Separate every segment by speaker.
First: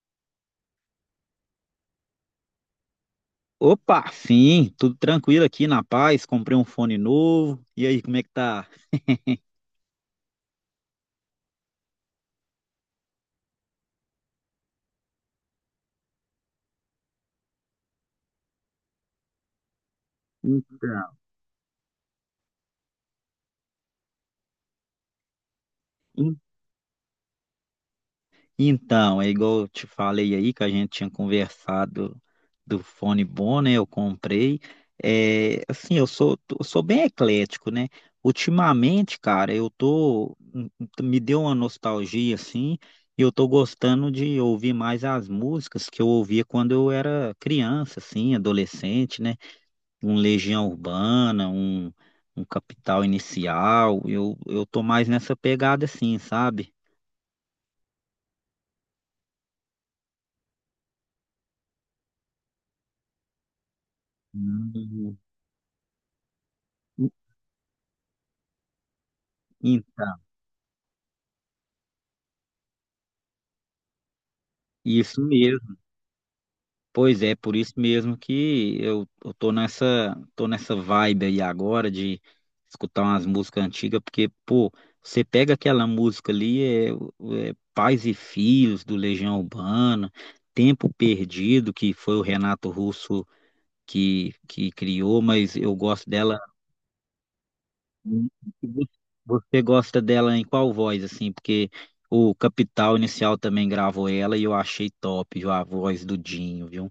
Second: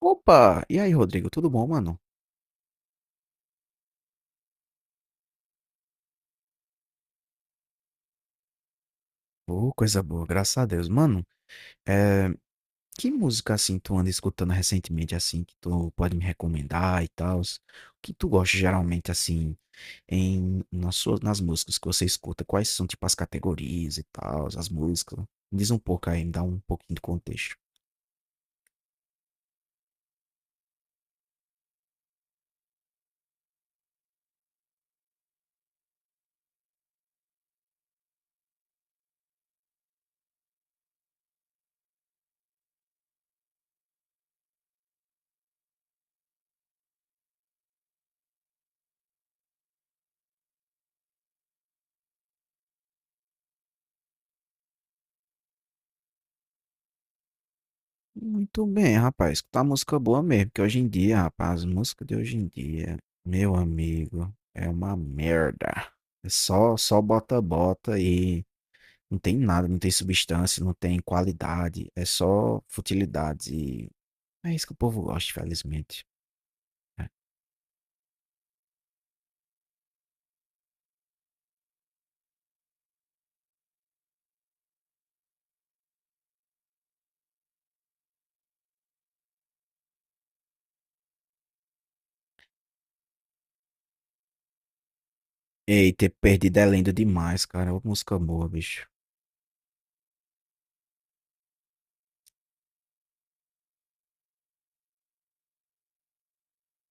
Speaker 1: Opa! E aí, Rodrigo, tudo bom, mano?
Speaker 2: Opa, sim, tudo tranquilo aqui na paz. Comprei um fone novo. E aí, como é que tá?
Speaker 1: Ô, coisa boa, graças a Deus. Mano, é, que música assim tu anda escutando recentemente, assim, que tu pode me recomendar e tal? O que tu gosta geralmente, assim,
Speaker 2: Então,
Speaker 1: nas músicas que você escuta? Quais são, tipo, as categorias e tal, as músicas? Me diz um pouco aí, me
Speaker 2: en-
Speaker 1: dá um pouquinho de contexto.
Speaker 2: então, é igual eu te falei aí que a gente tinha conversado do fone bom, né? Eu comprei. É, assim, eu sou bem eclético, né? Ultimamente, cara, me deu uma nostalgia assim, e eu tô gostando de ouvir mais as músicas que eu ouvia quando eu era criança, assim, adolescente, né? Um Legião Urbana, um Capital Inicial. Eu tô mais nessa pegada assim, sabe?
Speaker 1: Muito bem, rapaz. Escutar música boa mesmo, porque hoje em dia, rapaz, as músicas de hoje em dia, meu amigo, é uma
Speaker 2: Hum.
Speaker 1: merda. É só, só bota-bota e não tem nada, não tem
Speaker 2: Então,
Speaker 1: substância, não tem qualidade, é só futilidade. E é isso que o povo
Speaker 2: isso
Speaker 1: gosta,
Speaker 2: mesmo.
Speaker 1: infelizmente.
Speaker 2: Pois é, por isso mesmo que eu tô nessa, vibe aí agora de escutar umas músicas antigas, porque, pô, você pega aquela música ali, é Pais e Filhos, do Legião Urbana, Tempo Perdido, que foi o Renato Russo que criou, mas eu
Speaker 1: E ter
Speaker 2: gosto dela.
Speaker 1: perdido é lindo demais, cara. Ô, música
Speaker 2: Hum.
Speaker 1: boa,
Speaker 2: e
Speaker 1: bicho.
Speaker 2: vo- Você gosta dela em qual voz, assim? Porque o Capital Inicial também gravou ela e eu achei top, viu? A voz do Dinho, viu?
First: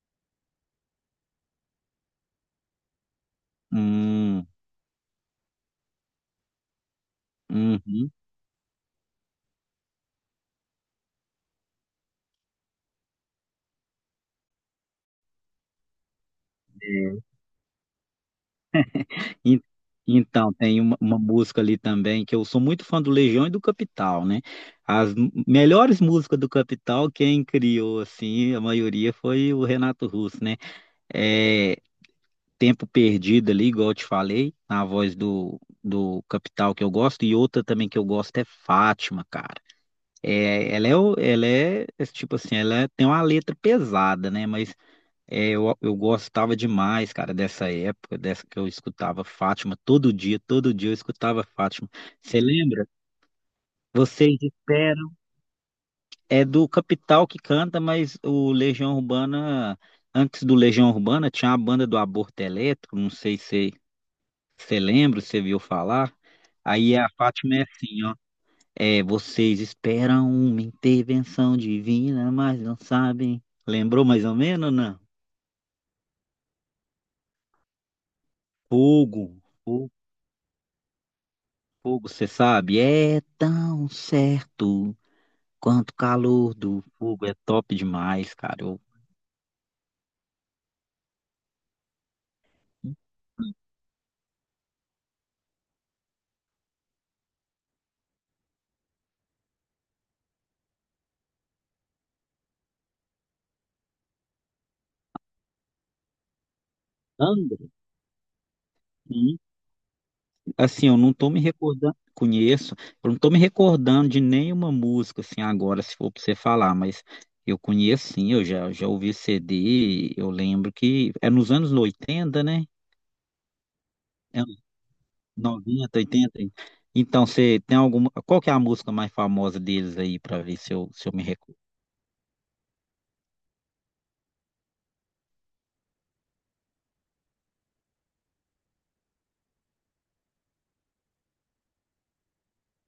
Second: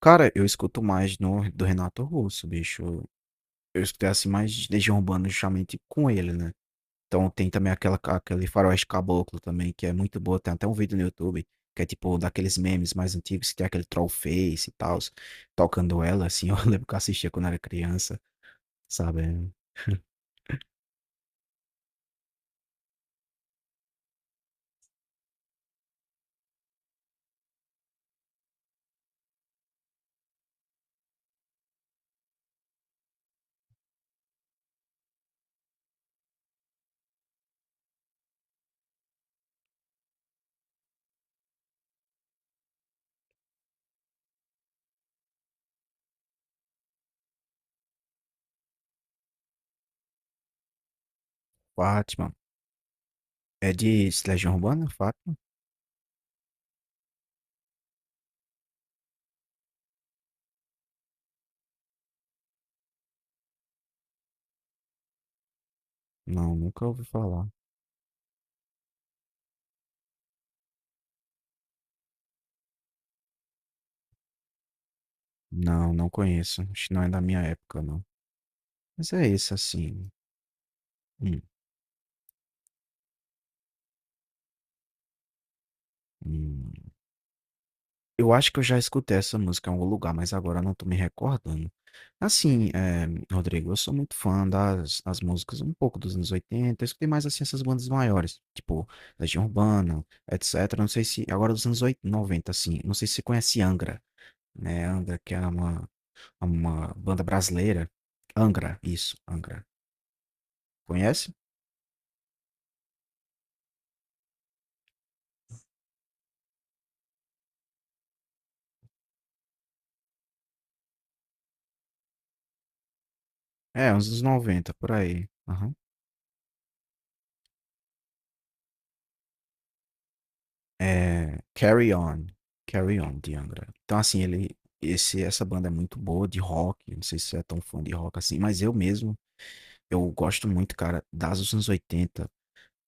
Speaker 1: Cara, eu escuto mais no, do Renato Russo, bicho. Eu escutei assim
Speaker 2: Hum.
Speaker 1: mais Legião Urbana justamente com ele, né? Então tem também
Speaker 2: Uhum.
Speaker 1: aquele Faroeste Caboclo também, que é muito boa. Tem até um vídeo no YouTube, que é tipo daqueles memes mais antigos, que tem aquele troll face e tal, tocando ela, assim. Eu lembro que eu assistia quando era criança, sabe?
Speaker 2: E- Então, tem uma, música ali também, que eu sou muito fã do Legião e do Capital, né? As melhores músicas do Capital, quem criou, assim, a maioria foi o Renato Russo, né? É, tempo perdido ali, igual eu te falei, na voz do, Capital que eu gosto, e outra também que eu gosto é Fátima, cara. É, ela é é tipo assim, tem uma letra pesada, né? Mas é, eu gostava demais, cara, dessa época, dessa que eu escutava Fátima todo dia eu escutava Fátima.
Speaker 1: Fátima.
Speaker 2: Você lembra?
Speaker 1: É de
Speaker 2: Vocês
Speaker 1: Legião Urbana,
Speaker 2: esperam.
Speaker 1: fato?
Speaker 2: É do Capital que canta, mas o Legião Urbana, antes do Legião Urbana, tinha a banda do Aborto Elétrico, não sei se você lembra. Você viu falar?
Speaker 1: Não, nunca
Speaker 2: Aí
Speaker 1: ouvi
Speaker 2: a
Speaker 1: falar.
Speaker 2: Fátima é assim, ó. É, vocês esperam uma intervenção divina, mas não sabem. Lembrou mais ou menos, não?
Speaker 1: Não, não conheço. Acho que não é da minha época, não. Mas é
Speaker 2: Fogo,
Speaker 1: isso,
Speaker 2: fogo,
Speaker 1: assim. Hum,
Speaker 2: fogo, você sabe? É tão certo quanto o calor do
Speaker 1: hum.
Speaker 2: fogo. É top
Speaker 1: Eu
Speaker 2: demais,
Speaker 1: acho que
Speaker 2: cara.
Speaker 1: eu já escutei essa música em algum lugar, mas agora eu não tô me recordando. Assim, é, Rodrigo, eu sou muito fã das músicas um pouco dos anos 80. Eu escutei mais, assim, essas bandas maiores, tipo Legião Urbana, etc. Não sei se... Agora dos anos 80, 90, assim. Não sei se você conhece Angra, né? Angra, que é uma banda
Speaker 2: André,
Speaker 1: brasileira. Angra, isso,
Speaker 2: sim.
Speaker 1: Angra.
Speaker 2: Assim, eu não tô
Speaker 1: Conhece?
Speaker 2: me recordando, conheço, eu não tô me recordando de nenhuma música, assim, agora, se for pra você falar, mas eu conheço, sim, eu já ouvi CD, eu lembro que é nos anos 80, né?
Speaker 1: É, uns dos
Speaker 2: É
Speaker 1: 90 por aí. Aham.
Speaker 2: 90, 80. Então, você tem alguma, qual que é a música mais famosa deles aí, pra ver se eu, me
Speaker 1: É,
Speaker 2: recordo?
Speaker 1: Carry On. Carry On, de Angra. Então, assim, essa banda é muito boa de rock. Não sei se você é tão fã de rock assim, mas eu mesmo, eu gosto muito, cara, das dos anos 80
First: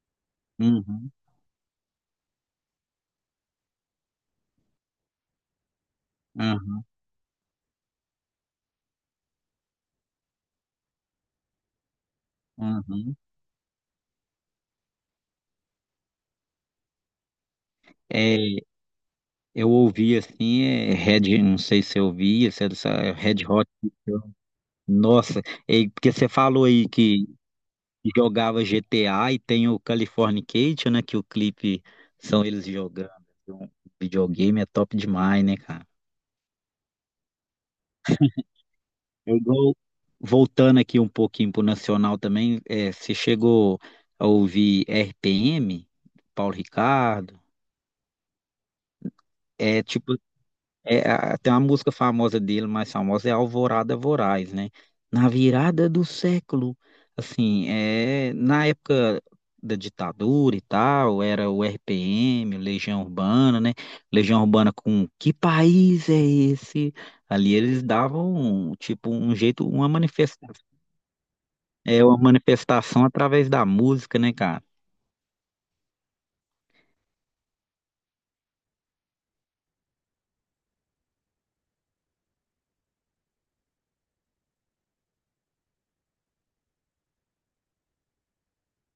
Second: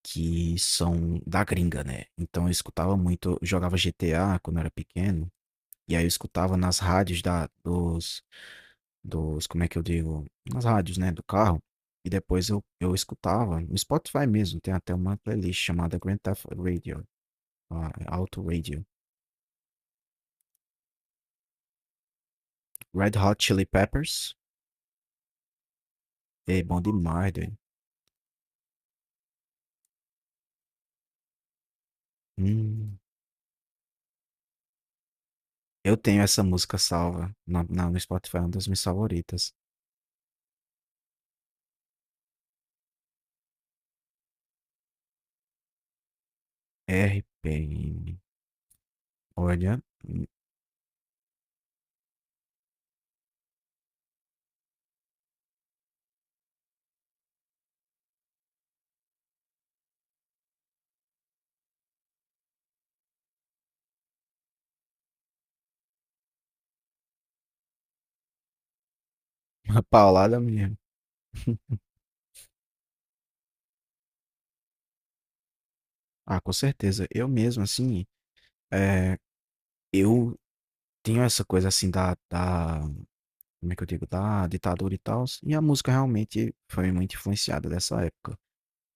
Speaker 1: que
Speaker 2: Uhum,
Speaker 1: são da gringa, né? Então, eu escutava muito, eu jogava GTA quando eu era pequeno, e aí eu escutava nas
Speaker 2: uhum,
Speaker 1: rádios como é que eu digo, nas rádios, né, do carro. E depois eu
Speaker 2: uhum.
Speaker 1: escutava no Spotify mesmo, tem até uma playlist chamada Grand Theft Radio, ah, Auto
Speaker 2: É,
Speaker 1: Radio.
Speaker 2: eu ouvi, assim, é Red, não sei se eu ouvi, se é
Speaker 1: Red Hot
Speaker 2: Red
Speaker 1: Chili
Speaker 2: Hot.
Speaker 1: Peppers,
Speaker 2: Nossa, é, porque você
Speaker 1: é
Speaker 2: falou
Speaker 1: bom
Speaker 2: aí que
Speaker 1: demais, doido.
Speaker 2: jogava GTA e tem o Californication, né? Que o clipe são eles
Speaker 1: Hum,
Speaker 2: jogando, assim. Um videogame é top demais, né, cara?
Speaker 1: eu tenho essa música salva no Spotify, é uma das minhas
Speaker 2: Eu
Speaker 1: favoritas.
Speaker 2: vou- Voltando aqui um pouquinho pro Nacional também, é, você chegou a ouvir RPM, Paulo
Speaker 1: R
Speaker 2: Ricardo?
Speaker 1: RPM. Olha,
Speaker 2: É tipo, Tem uma música famosa dele, mais famosa, é Alvorada Voraz, né? Na virada do século, assim, é, na época da ditadura e tal, era o RPM, o Legião Urbana, né? Legião Urbana com que país é esse? Ali eles davam, um, tipo, um jeito,
Speaker 1: uma
Speaker 2: uma
Speaker 1: paulada
Speaker 2: manifestação,
Speaker 1: mesmo.
Speaker 2: é uma manifestação através da música, né, cara?
Speaker 1: Ah, com certeza. Eu mesmo, assim, é, eu tenho essa coisa assim da, como é que eu digo, da ditadura e tal. E a música realmente foi muito influenciada dessa época.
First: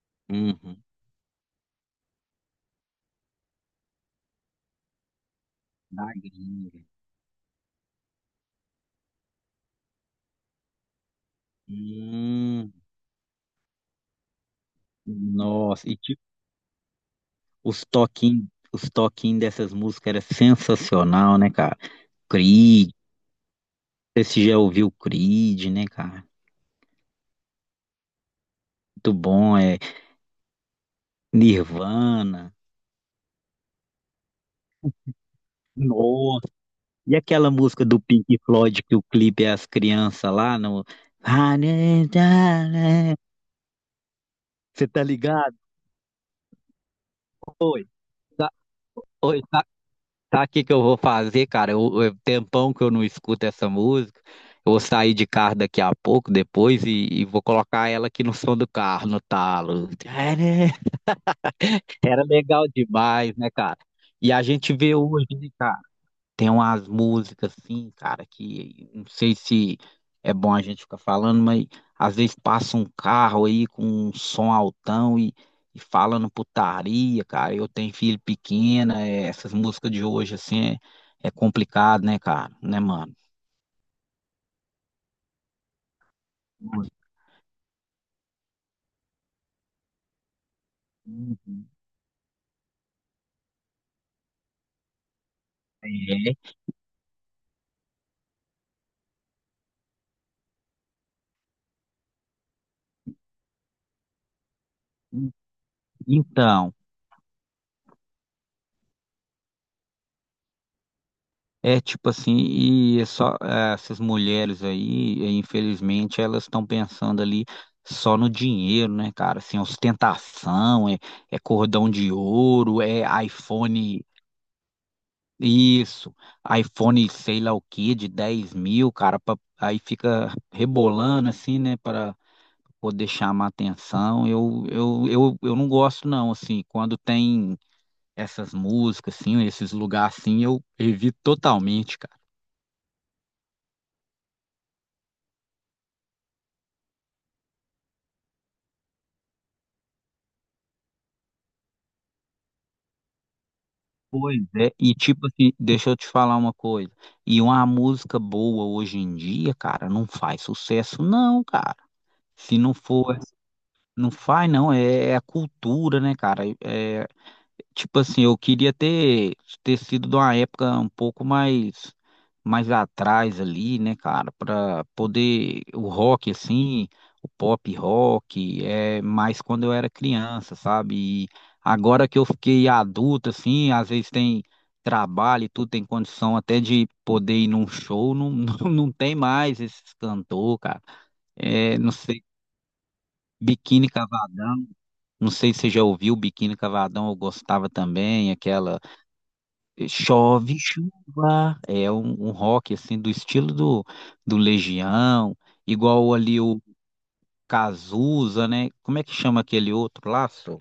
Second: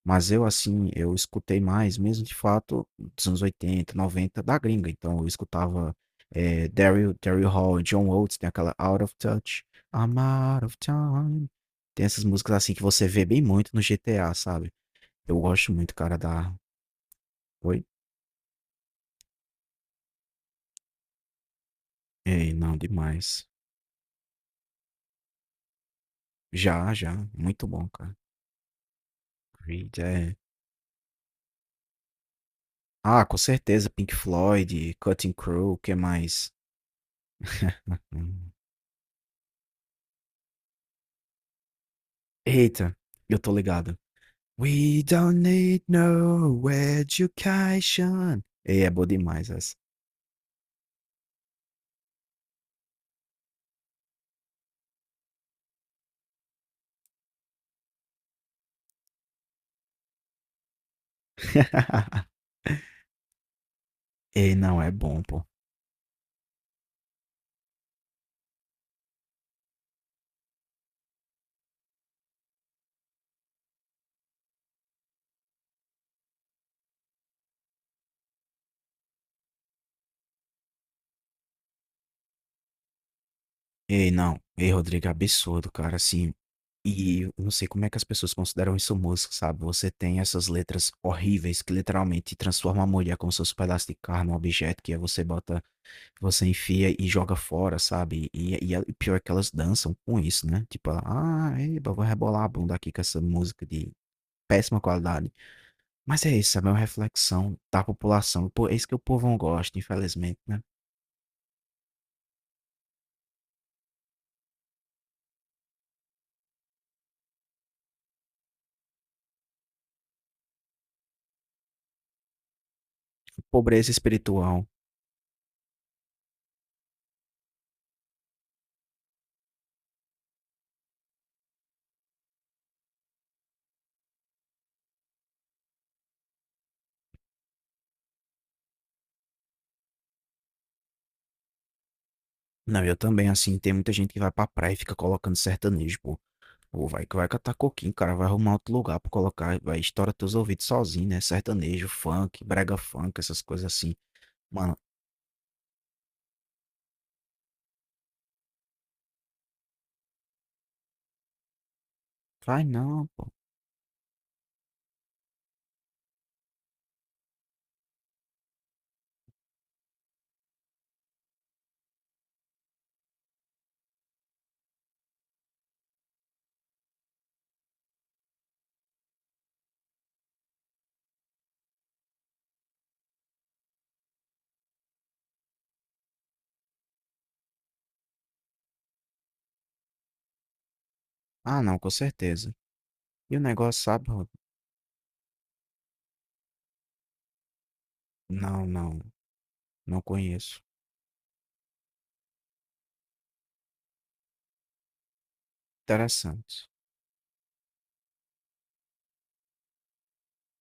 Speaker 1: Mas eu,
Speaker 2: Uhum.
Speaker 1: assim, eu escutei mais, mesmo de fato, dos anos 80 90 da gringa. Então eu escutava
Speaker 2: Da gringa.
Speaker 1: Daryl Hall, John Oates, tem aquela Out of Touch, I'm Out of Time. Tem essas músicas
Speaker 2: Hum.
Speaker 1: assim que você vê bem muito no GTA, sabe? Eu gosto
Speaker 2: Nossa.
Speaker 1: muito, cara, da. Oi?
Speaker 2: Os toquinhos dessas músicas era sensacional, né, cara?
Speaker 1: Ei, não,
Speaker 2: Creed,
Speaker 1: demais.
Speaker 2: você já ouviu Creed, né, cara?
Speaker 1: Já, já. Muito bom, cara.
Speaker 2: Muito bom, é
Speaker 1: Creed, é.
Speaker 2: Nirvana.
Speaker 1: Ah, com certeza, Pink Floyd, Cutting Crew, o que
Speaker 2: Nossa,
Speaker 1: mais?
Speaker 2: e aquela música do Pink Floyd que o clipe é as crianças lá no.
Speaker 1: Eita, eu tô ligado.
Speaker 2: Você
Speaker 1: We
Speaker 2: tá
Speaker 1: don't
Speaker 2: ligado?
Speaker 1: need no
Speaker 2: Oi,
Speaker 1: education.
Speaker 2: tá,
Speaker 1: Ei, é boa
Speaker 2: oi,
Speaker 1: demais
Speaker 2: tá.
Speaker 1: essa.
Speaker 2: Sabe o que que eu vou fazer, cara? Tempão que eu não escuto essa música. Eu vou sair de carro daqui a pouco, depois, e vou colocar ela aqui no som do carro, no talo. É, né? Era legal demais, né, cara? E a
Speaker 1: Ei,
Speaker 2: gente
Speaker 1: não, é
Speaker 2: vê
Speaker 1: bom,
Speaker 2: hoje,
Speaker 1: pô.
Speaker 2: né, cara? Tem umas músicas assim, cara, que não sei se é bom a gente ficar falando, mas às vezes passa um carro aí com um som altão e falando putaria, cara. Eu tenho filho pequeno, é, essas músicas de hoje assim é complicado, né, cara? Né, mano?
Speaker 1: Ei, não. Ei, Rodrigo, é absurdo, cara, assim. E eu não sei como é que as pessoas consideram isso música, sabe? Você tem essas letras horríveis
Speaker 2: Uhum.
Speaker 1: que literalmente transformam a mulher como se fosse um pedaço de carne, um objeto que aí você bota. Você
Speaker 2: É.
Speaker 1: enfia e joga fora, sabe? E pior é que elas dançam com isso, né? Tipo, ah, eba, vou rebolar a bunda aqui com essa música de péssima qualidade. Mas é isso, sabe? É
Speaker 2: Então,
Speaker 1: uma reflexão da população. Pô, é isso que o povo não gosta, infelizmente, né?
Speaker 2: é tipo assim, e é só essas mulheres aí, infelizmente, elas estão pensando ali só no dinheiro, né, cara? Assim, ostentação, é, cordão de ouro, é
Speaker 1: Pobreza
Speaker 2: iPhone,
Speaker 1: espiritual.
Speaker 2: isso, iPhone sei lá o que, de 10 mil, cara, aí fica rebolando assim, né, para poder chamar atenção. Eu não gosto, não, assim, quando tem essas músicas, assim, esses lugares assim, eu evito totalmente.
Speaker 1: Não, eu também, assim, tem muita gente que vai pra praia e fica colocando sertanejo, pô. Ou vai que vai catar coquinho, cara, vai arrumar outro lugar pra colocar, vai estourar teus ouvidos sozinho, né? Sertanejo, funk, brega funk, essas coisas assim.
Speaker 2: Pois é,
Speaker 1: Mano,
Speaker 2: e tipo assim, deixa eu te falar uma coisa. E uma música boa hoje em dia, cara, não faz sucesso, não, cara. Se
Speaker 1: vai
Speaker 2: não
Speaker 1: não,
Speaker 2: for,
Speaker 1: pô.
Speaker 2: não faz, não. É a cultura, né, cara? É tipo assim, eu queria ter, sido de uma época um pouco mais atrás ali, né, cara, pra poder o rock assim, o pop rock, é mais quando eu era criança, sabe? E agora que eu fiquei adulto assim, às vezes tem trabalho e tudo, tem condição até de poder ir num show, não, não, não tem mais esses cantor, cara.
Speaker 1: Ah,
Speaker 2: É,
Speaker 1: não, com
Speaker 2: não sei,
Speaker 1: certeza. E o negócio,
Speaker 2: Biquíni
Speaker 1: sabe? Ro?
Speaker 2: Cavadão, não sei se você já ouviu Biquíni Cavadão, eu gostava também,
Speaker 1: Não,
Speaker 2: aquela
Speaker 1: não, não
Speaker 2: Chove
Speaker 1: conheço.
Speaker 2: Chuva, é um rock assim do estilo do Legião, igual ali o
Speaker 1: Interessante.
Speaker 2: Cazuza, né? Como é que chama aquele outro lá, só?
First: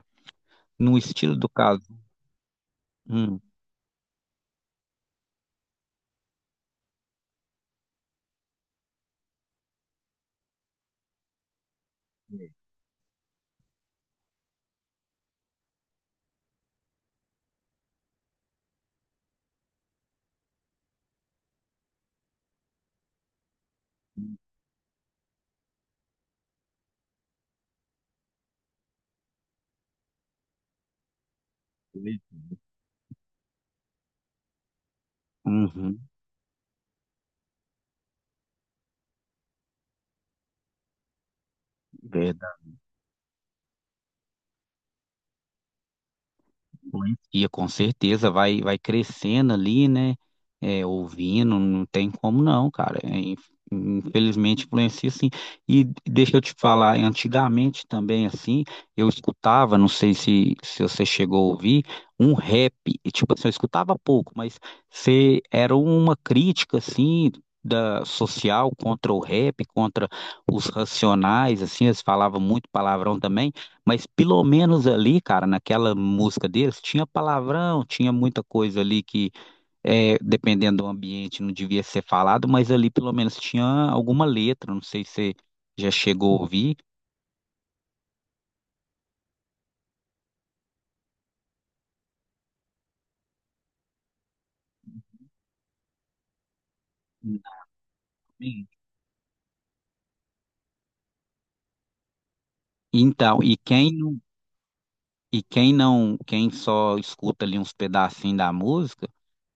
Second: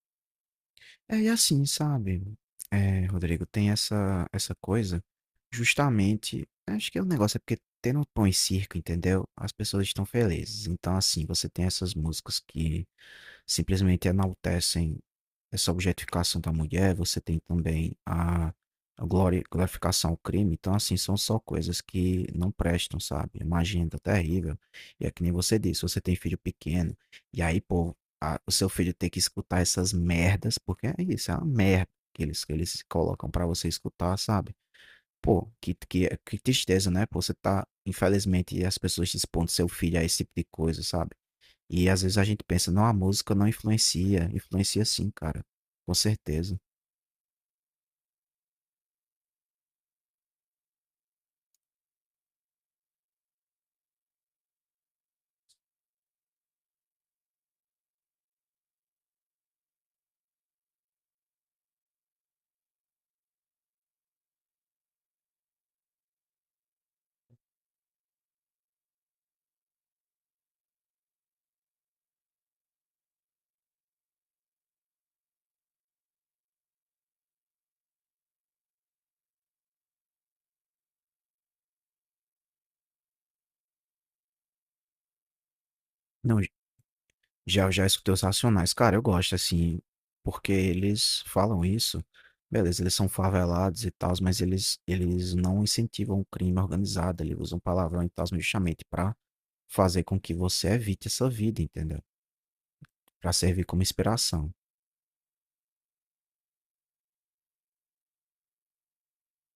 Speaker 2: No
Speaker 1: É, e
Speaker 2: estilo do
Speaker 1: assim,
Speaker 2: Cazuza.
Speaker 1: sabe, é,
Speaker 2: Hum.
Speaker 1: Rodrigo, tem essa coisa, justamente, acho que é o negócio é porque tendo um pão e circo, entendeu? As pessoas estão felizes. Então, assim, você tem essas músicas que simplesmente enaltecem essa objetificação da mulher, você tem também a glorificação ao crime. Então, assim, são só coisas que não prestam, sabe? É uma agenda terrível. E é que nem você disse, você tem filho pequeno, e aí, pô, o seu filho tem que escutar essas merdas, porque é isso, é uma merda que eles colocam pra você escutar, sabe? Pô,
Speaker 2: Uhum.
Speaker 1: que tristeza, né? Pô, você tá, infelizmente, as pessoas expondo seu filho a esse tipo de coisa, sabe? E às vezes a gente pensa, não, a música não influencia. Influencia sim, cara. Com certeza.
Speaker 2: Influencia, com certeza, vai crescendo ali, né? É, ouvindo, não tem como não, cara. É, infelizmente influencia sim. E deixa eu te falar, antigamente também, assim, eu escutava, não sei se você chegou a ouvir, um rap. E, tipo assim, eu escutava pouco, mas se era uma crítica, assim, da social contra o rap, contra os racionais, assim, eles falavam muito palavrão também. Mas pelo menos ali, cara, naquela música deles, tinha palavrão, tinha muita coisa ali que, é, dependendo do ambiente, não devia ser falado, mas ali pelo menos tinha alguma letra, não sei se você já chegou
Speaker 1: Não,
Speaker 2: a ouvir.
Speaker 1: já, já escutei os Racionais. Cara, eu gosto, assim, porque eles falam isso. Beleza, eles são favelados e tal, mas eles não incentivam o crime organizado. Eles usam palavrão e tal,
Speaker 2: Sim.
Speaker 1: justamente pra fazer com que você evite essa vida, entendeu? Pra
Speaker 2: Então, e
Speaker 1: servir como
Speaker 2: quem não,
Speaker 1: inspiração.
Speaker 2: e quem não, quem só escuta ali uns pedacinhos da música,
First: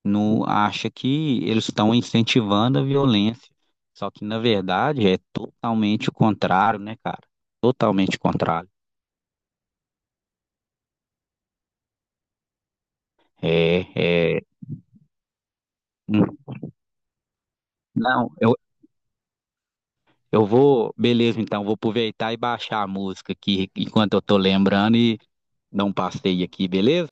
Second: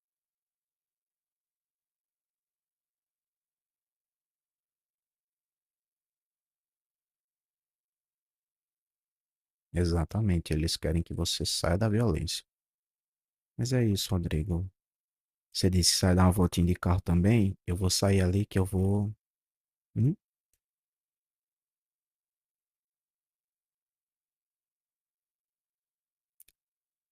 Speaker 2: não acha que eles estão incentivando a violência. Só que, na verdade, é totalmente o contrário, né, cara? Totalmente o contrário.
Speaker 1: Exatamente, eles querem que você saia da violência. Mas é
Speaker 2: É,
Speaker 1: isso,
Speaker 2: é.
Speaker 1: Rodrigo. Você disse que sai dar uma voltinha de carro também. Eu vou sair
Speaker 2: Não,
Speaker 1: ali
Speaker 2: eu,
Speaker 1: que eu vou. Uhum.
Speaker 2: eu vou, beleza, então, vou aproveitar e baixar a música aqui enquanto eu tô lembrando e dar um passeio aqui, beleza?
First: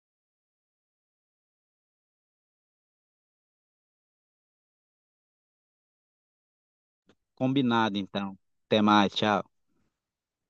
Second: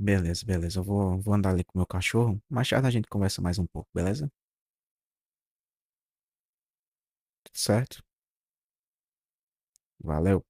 Speaker 1: Beleza, beleza. Vou andar ali com o meu cachorro. Mais tarde a gente conversa mais um pouco, beleza?
Speaker 2: Combinado,
Speaker 1: Certo?
Speaker 2: então. Até mais, tchau.
Speaker 1: Valeu.